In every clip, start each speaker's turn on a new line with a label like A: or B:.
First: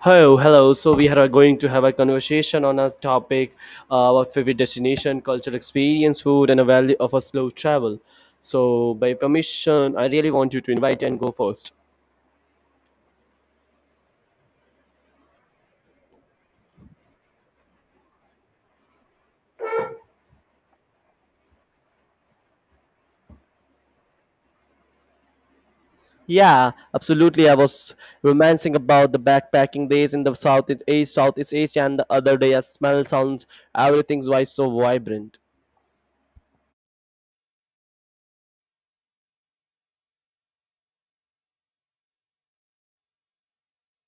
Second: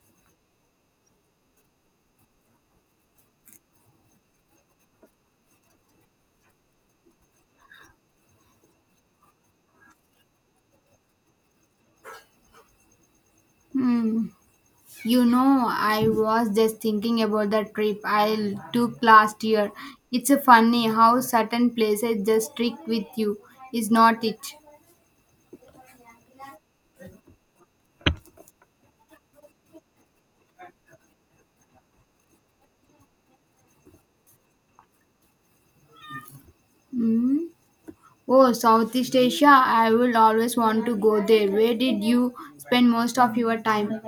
A: Hello, hello. So we are going to have a conversation on a topic about favorite destination, cultural experience, food, and a value of a slow travel. So by permission, I really want you to invite and go first.
B: Hmm. I was just thinking about the trip I took last year. It's a funny how certain places just stick with you, is not it?
A: Yeah, absolutely. I was romancing about the backpacking days in the Southeast East, Southeast Asia, and the other day. I smell sounds. Everything's why so vibrant.
B: Hmm. Oh, Southeast Asia, I will always want to go there. Where did you spend most of your time?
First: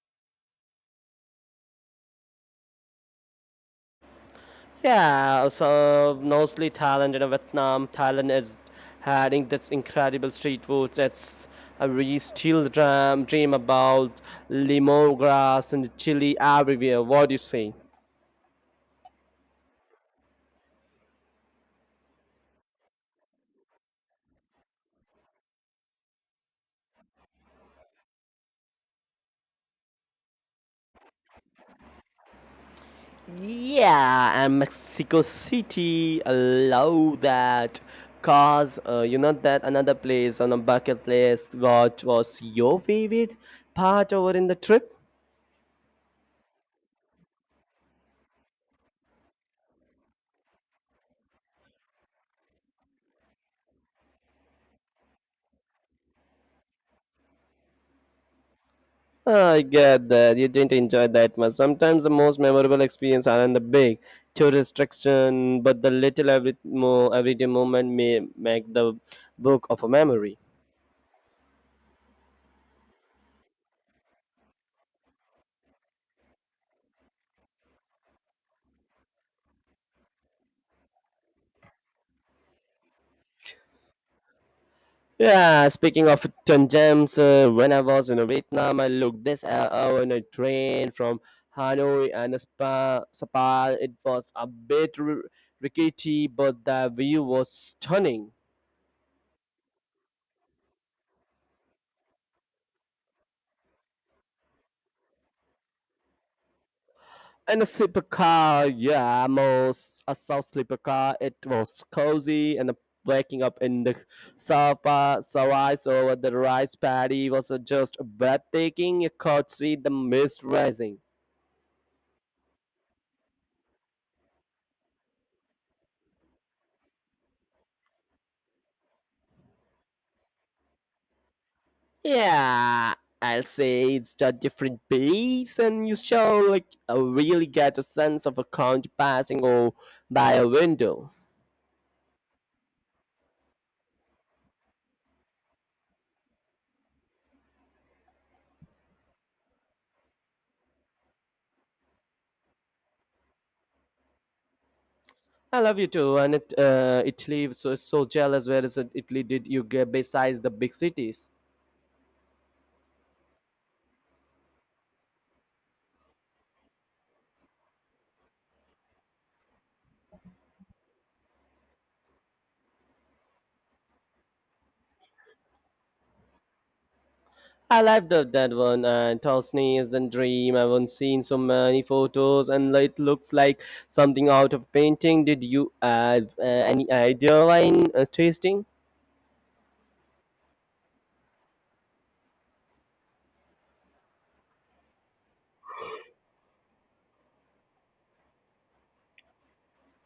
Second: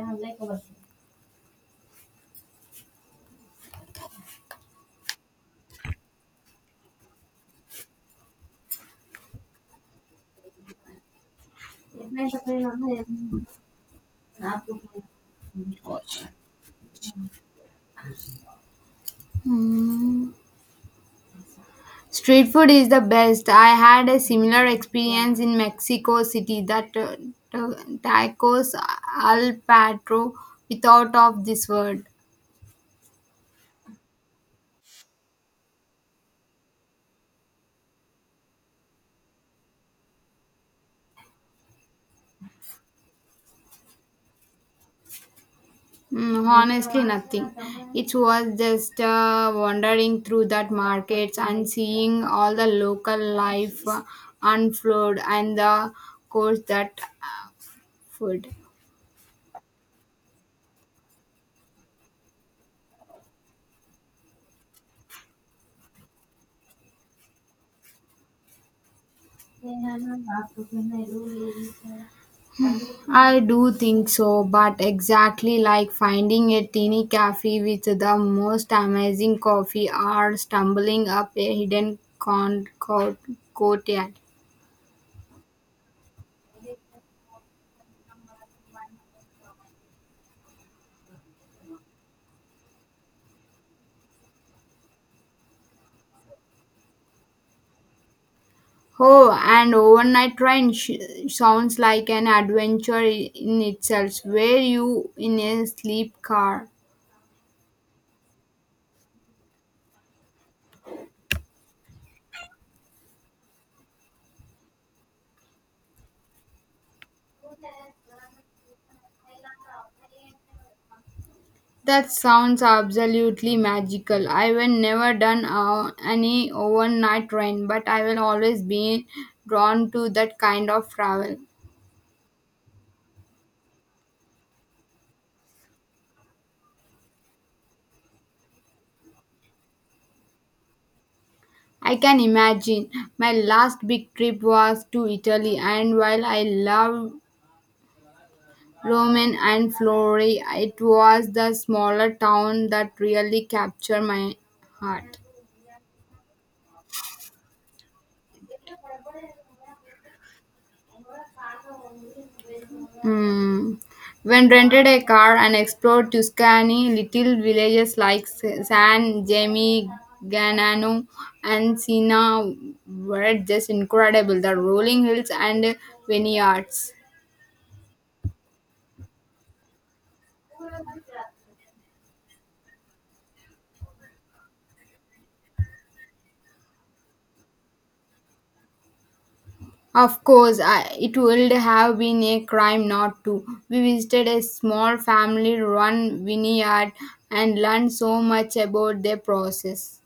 A: Yeah, so mostly Thailand and Vietnam. Thailand is having this incredible street foods. It's we still dream about lemongrass and chili everywhere. What do you say?
B: Hmm. Street food is the best. I had a similar experience in Mexico City that ta- tacos al pastor without of this word.
A: Yeah, and Mexico City. I love that. Cause you know that another place on a bucket list. What was your favorite part over in the trip?
B: Honestly, nothing. It was just wandering through that markets and seeing all the local life unfold and the course that food.
A: I get that. You didn't enjoy that much. Sometimes the most memorable experience aren't the big tourist attraction, but the little every mo everyday moment may make the book of a memory.
B: I do think so, but exactly like finding a teeny cafe with the most amazing coffee or stumbling up a hidden courtyard.
A: Yeah, speaking of hidden gems, when I was in Vietnam, I looked this hour in a train from Hanoi and a spa. It was a bit rickety, but the view was stunning.
B: Oh, and overnight train sounds like an adventure in itself, where you in a sleep car.
A: In a sleeper car, yeah, I saw car. It was cozy and waking up in the sofa, so eyes over the rice paddy was just breathtaking. You could see the mist rising.
B: That sounds absolutely magical. I will never done any overnight train, but I will always be drawn to that kind of travel.
A: Yeah, I'll say it's a different pace, and you shall like really get a sense of a country passing or by a window.
B: I can imagine. My last big trip was to Italy, and while I love Rome and Florence, it was the smaller town that really captured my heart.
A: I love you too, and it, Italy so so jealous. Where is it, Italy? Did you get besides the big cities?
B: Hmm. When rented a car and explored Tuscany, little villages like San Gemi, Ganano, and Sina were just incredible. The rolling hills and vineyards.
A: I loved up that one. And Tosni is the dream. I've not seen so many photos, and it looks like something out of painting. Did you have any idea wine tasting?
B: Of course, it would have been a crime not to. We visited a small family run vineyard and learned so much about their process.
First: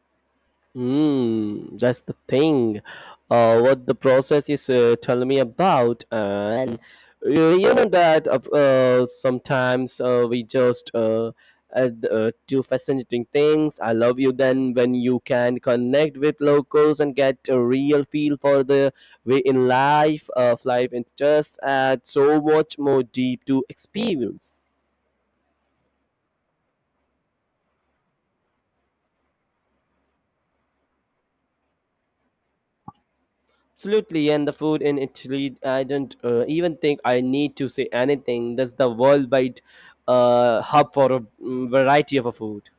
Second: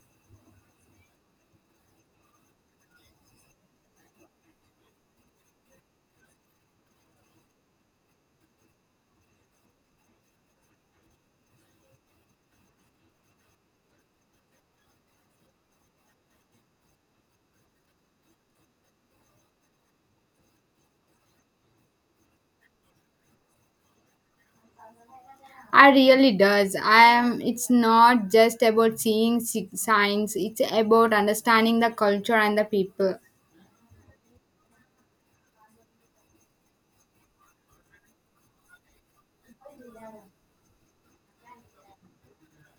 A: That's the thing. What the process is telling me about, and you know that sometimes we just add, do fascinating things. I love you then when you can connect with locals and get a real feel for the way in life of life, and just add so much more deep to experience.
B: I really does. I am it's not just about seeing signs, it's about understanding the culture and the people.
A: Absolutely, and the food in Italy, I don't even think I need to say anything. That's the worldwide hub for a variety of a food.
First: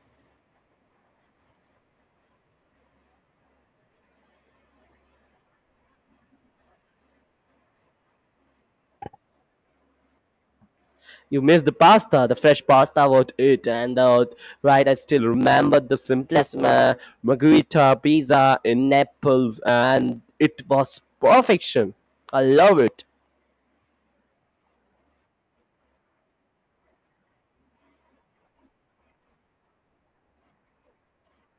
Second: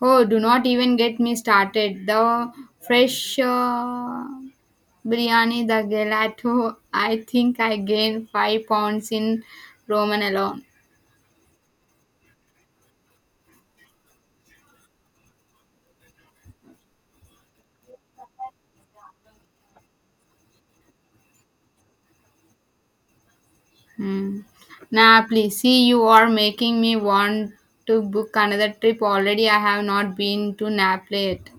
B: Oh, do not even get me started. The fresh biryani, the gelato, I think I gained 5 pounds in Roman alone.
A: You miss the pasta, the fresh pasta, what it and out. Right, I still remember the simplest margherita pizza in Naples, and it was perfection. I love it.
B: Hmm. Nah, please. See, you are making me want to book another trip already. I have not been to Naples yet.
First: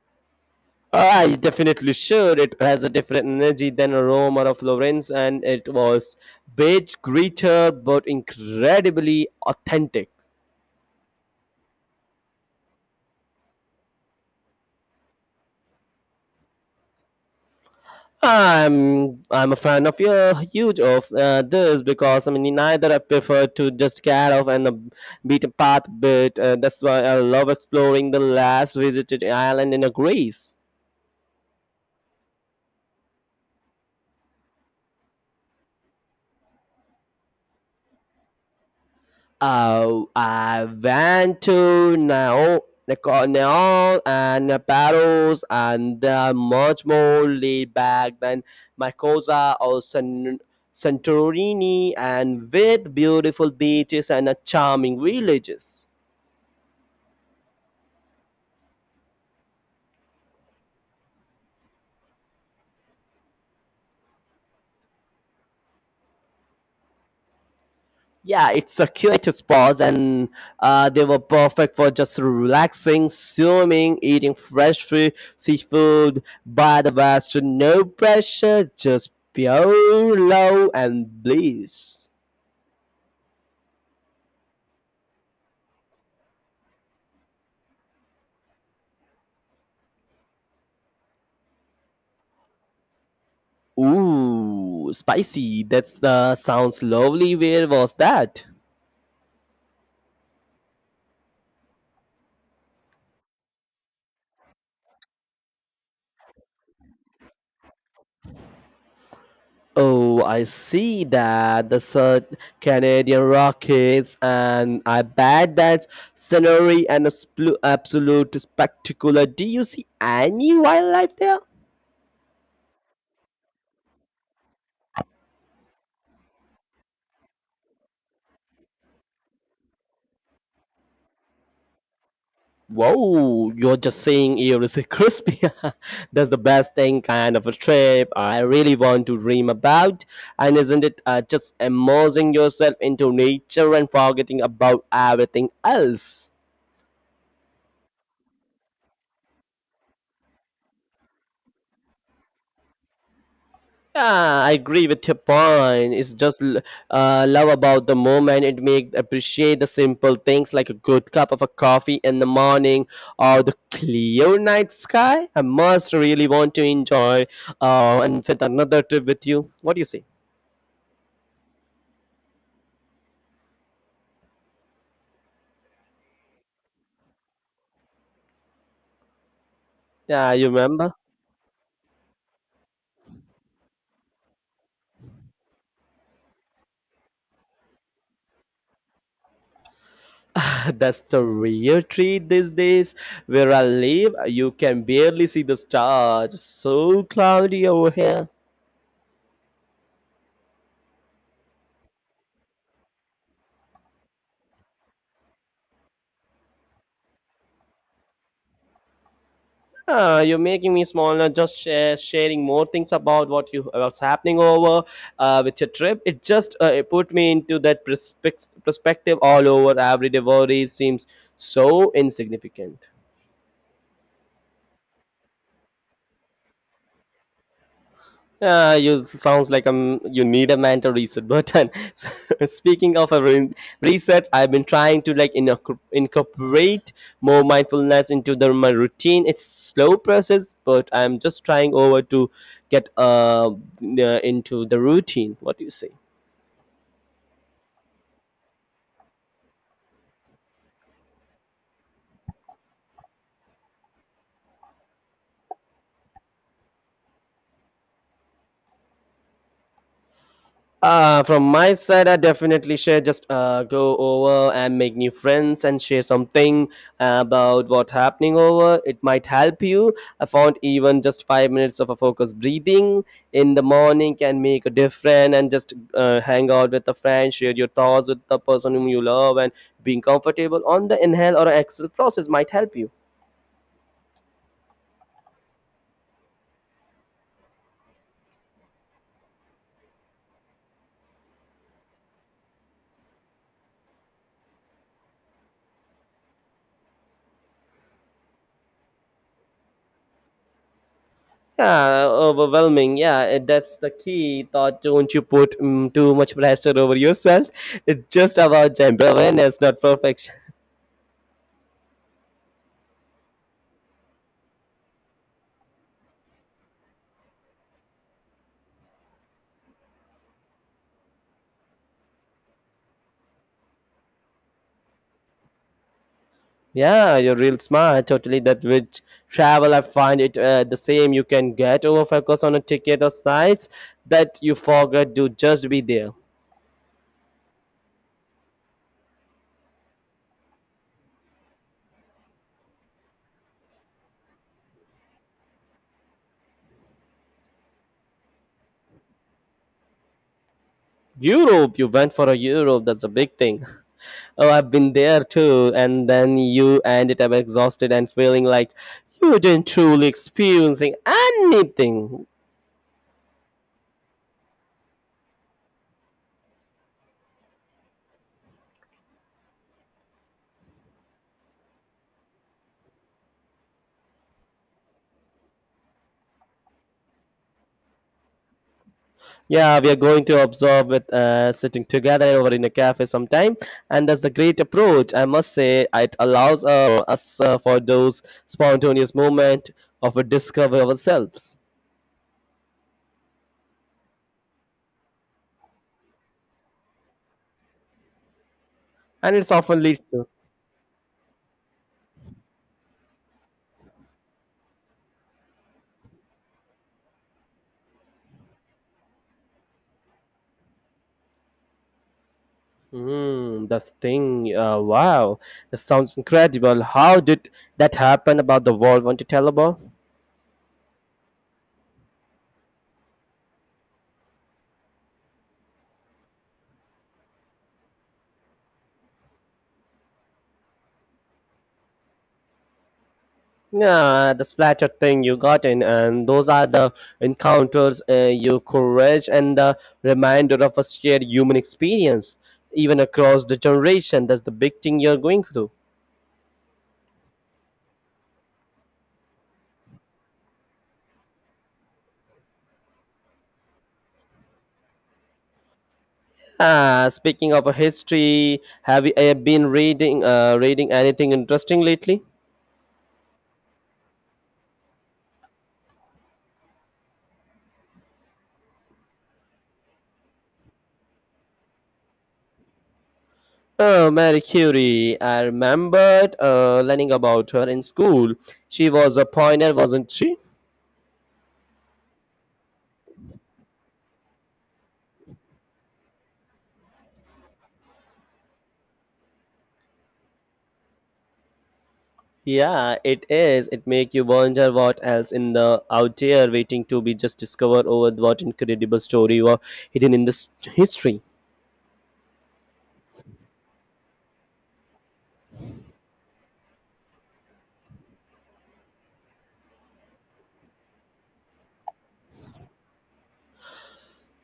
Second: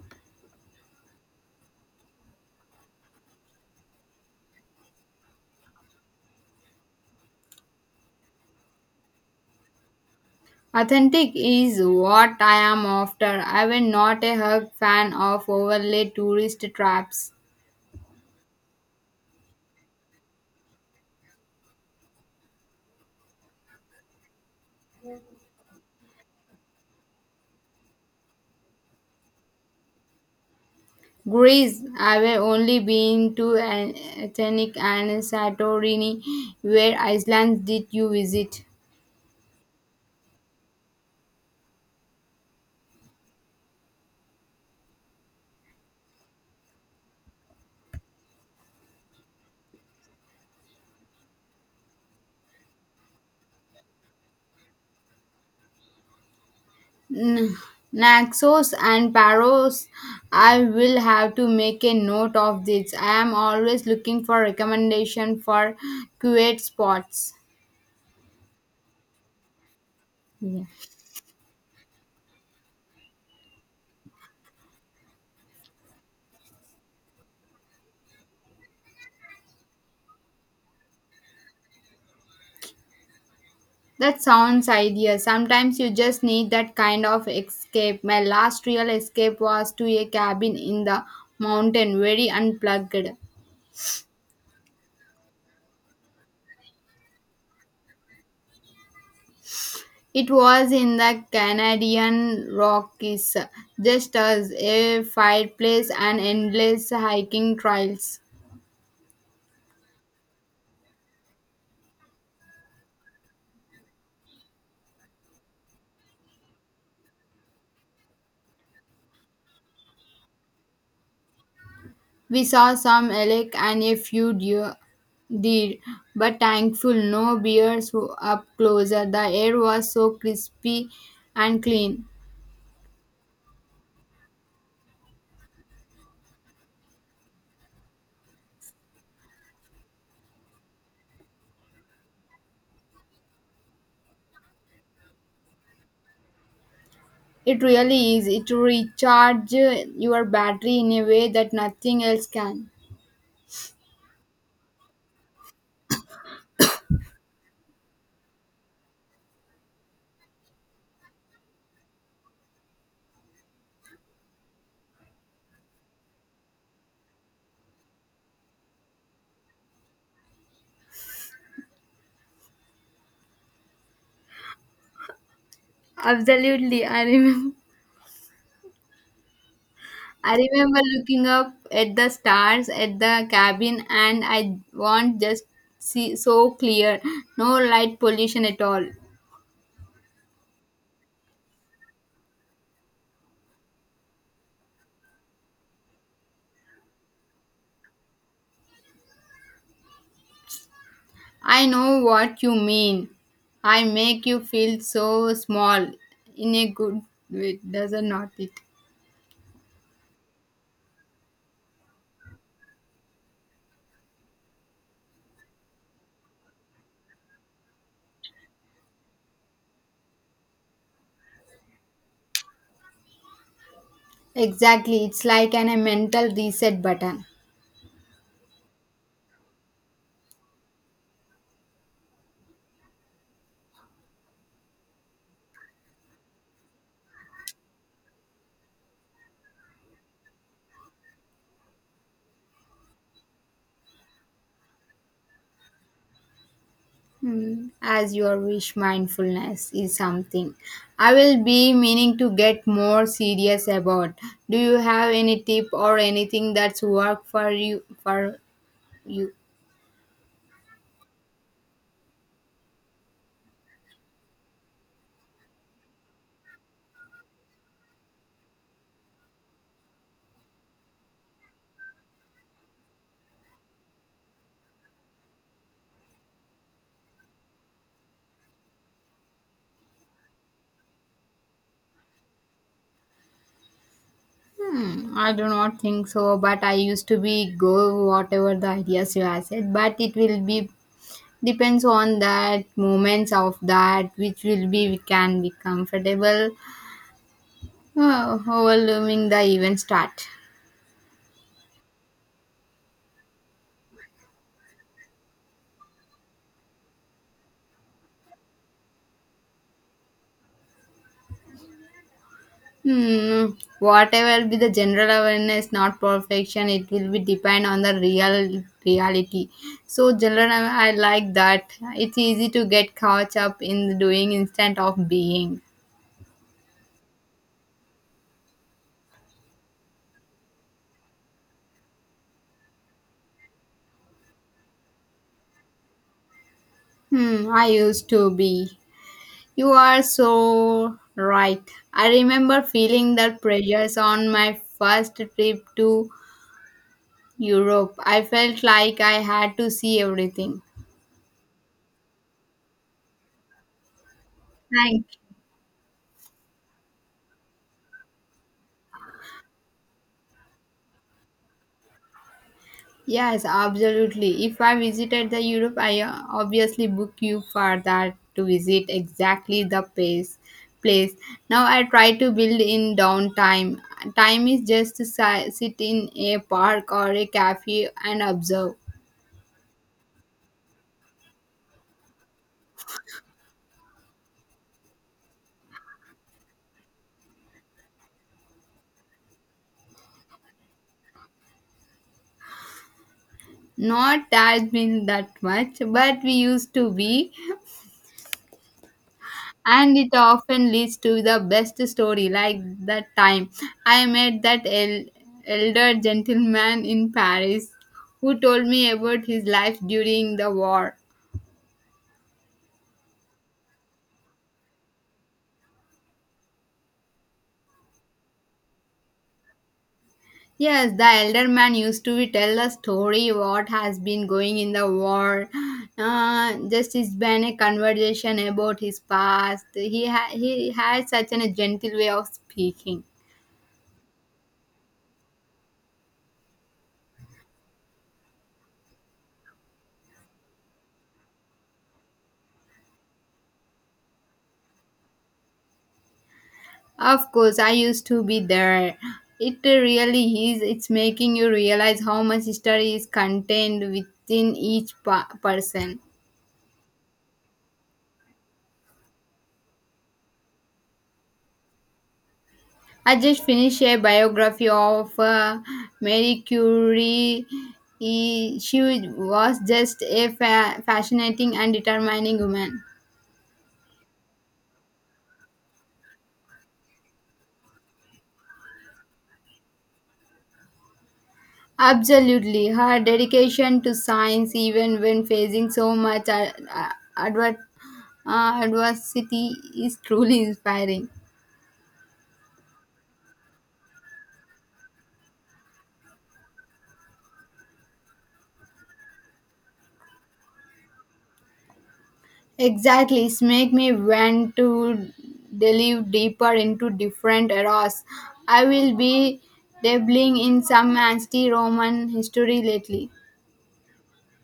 A: I definitely should. It has a different energy than a Rome or a Florence, and it was bit greater but incredibly authentic.
B: Authentic is what I am after. I am not a hug fan of overlay tourist traps.
A: I'm a fan of your huge of this because I mean neither I prefer to just get off and beat a path bit. That's why I love exploring the last visited island in Greece.
B: Greece, I have only been to Athens and Santorini. Where islands did you visit?
A: I went to Nao, Neon and Barrows, and they are much more laid back than Mykosa or Santorini, and with beautiful beaches and charming villages.
B: N- Naxos and Paros. I will have to make a note of this. I am always looking for recommendation for quiet spots.
A: Yeah, it's a spots, and
B: Yeah.
A: they were perfect for just relaxing, swimming, eating fresh fruit, seafood, by the best, no pressure, just pure love and bliss.
B: That sounds ideal. Sometimes you just need that kind of escape. My last real escape was to a cabin in the mountain, very unplugged.
A: Ooh, spicy. That's the sounds lovely. Where was that?
B: It was in the Canadian Rockies, just as a fireplace and endless hiking trails.
A: Oh, I see that. The such Canadian Rockets, and I bet that scenery and a absolute spectacular. Do you see any wildlife there?
B: We saw some elk and a few deer, but thankful no bears were up closer. The air was so crispy and clean.
A: Whoa, you're just saying everything crispy. That's the best thing kind of a trip I really want to dream about. And isn't it just immersing yourself into nature and forgetting about everything else?
B: It really is. It recharges your battery in a way that nothing else can.
A: Yeah, I agree with your point. It's just love about the moment. It make appreciate the simple things like a good cup of a coffee in the morning or the clear night sky. I must really want to enjoy and fit another trip with you. What do you say?
B: Absolutely. I remember
A: Yeah,
B: I
A: you
B: remember
A: remember?
B: looking up at the stars at the cabin and I want just see so clear. No light pollution at all.
A: That's the real treat these days. Where I live, you can barely see the stars. So cloudy over here.
B: I know what you mean. I make you feel so small in a good way, doesn't not it?
A: You're making me smaller. Just sharing more things about what you what's happening over with your trip. It just it put me into that perspective all over. Everyday worry seems so insignificant.
B: Exactly. It's like a mental reset button.
A: You sounds like you need a mental reset button. So, speaking of a reset, I've been trying to like incorporate more mindfulness into the, my routine. It's slow process, but I'm just trying over to get into the routine. What do you say?
B: As your wish mindfulness is something I will be meaning to get more serious about. Do you have any tip or anything that's worked for you you?
A: From my side, I definitely share. Just go over and make new friends and share something about what's happening over. It might help you. I found even just 5 minutes of a focused breathing in the morning can make a difference. And just hang out with a friend, share your thoughts with the person whom you love, and being comfortable on the inhale or exhale process might help you.
B: I do not think so, but I used to be go whatever the ideas you have said, but it will be depends on that moments of that which will be we can be comfortable overwhelming the event start.
A: Yeah, overwhelming. Yeah, and that's the key thought. Don't you put too much pressure over yourself. It's just about gender awareness, not perfection.
B: Hmm. Whatever be the general awareness not perfection, it will be depend on the real reality, so general I like that. It's easy to get caught up in doing instead of being.
A: Yeah, you're real smart. Totally. That which travel, I find it the same. You can get over focus on a ticket or sites that you forgot to just be there.
B: I used to be. You are so right. I remember feeling the pressures on my first trip to Europe. I felt like I had to see everything.
A: Europe, you went for a Europe. That's a big thing. Oh, I've been
B: Thank.
A: there too and then you ended up exhausted and feeling like you didn't truly experiencing anything.
B: Yes, absolutely. If I visited the Europe, I obviously book you for that to visit exactly the place. Place. Now I try to build in downtime. Time is just to sit in a park or a cafe and observe.
A: Yeah, we are going to observe with sitting together over in a cafe sometime, and that's a great approach. I must say, it allows us for those spontaneous moment of a discover ourselves,
B: Not that been that much, but we used to be.
A: and it's often
B: And
A: leads
B: it
A: to.
B: often leads to the best story, like that time I met that elder gentleman in Paris who told me about his life during the war.
A: Hmm, that's the thing. Wow, that sounds incredible. How did that happen? About the world, want to tell about?
B: Yes, the elder man used to tell a story what has been going in the war. Just it's been a conversation about his past. He had such a gentle way of speaking.
A: Yeah, the splatter thing you got in, and those are the encounters, your courage, and the reminder of a shared human experience, even across the generation. That's the big thing you're going through.
B: Of course, I used to be there. It really is. It's making you realize how much history is contained within each person.
A: Ah, speaking of a history, have you been reading anything interesting lately?
B: I just finished a biography of Marie Curie. She was just a fascinating and determining woman.
A: Oh, Mary Curie. I remembered learning about her in school. She was a pioneer, wasn't she?
B: Absolutely. Her dedication to science, even when facing so much adver- adversity, is truly inspiring.
A: Yeah, it is. It make you wonder what else in the out there waiting to be just discovered over what incredible story were hidden in this history.
B: Exactly, it's make me want to delve deeper into different eras. I will be dabbling in some anti-Roman history lately.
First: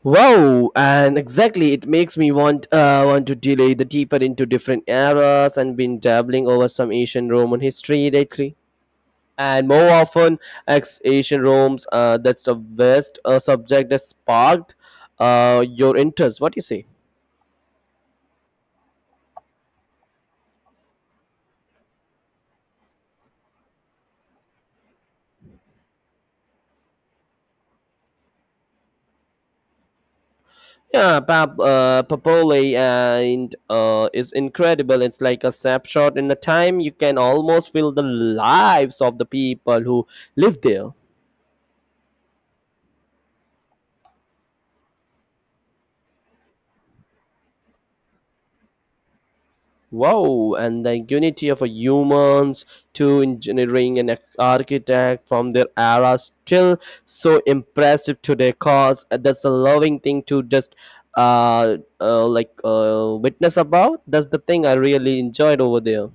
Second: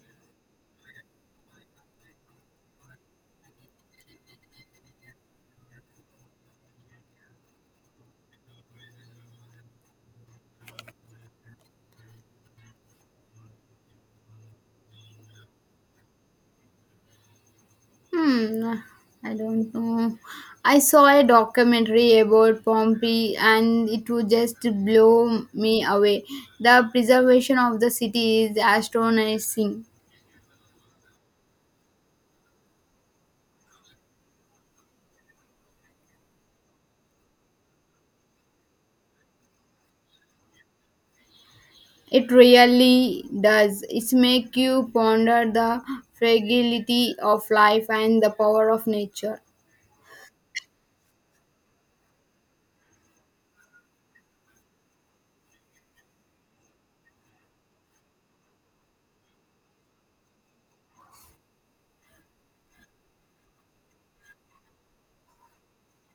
A: Wow, and exactly, it makes me want to delay the deeper into different eras and been dabbling over some ancient Roman history lately. And more often, ex ancient Rome's that's the best subject that sparked your interest. What do you say?
B: Hmm, I don't know. I saw a documentary about Pompeii and it would just blow me away. The preservation of the city is astonishing.
A: Yeah, Pap, Papole and is incredible. It's like a snapshot in the time. You can almost feel the lives of the people who live there.
B: It really does. It's make you ponder the fragility of life and the power of nature.
A: Wow, and the unity of a humans to engineering and architect from their era still so impressive today. Cause that's a loving thing to just witness about. That's the thing I really enjoyed over there.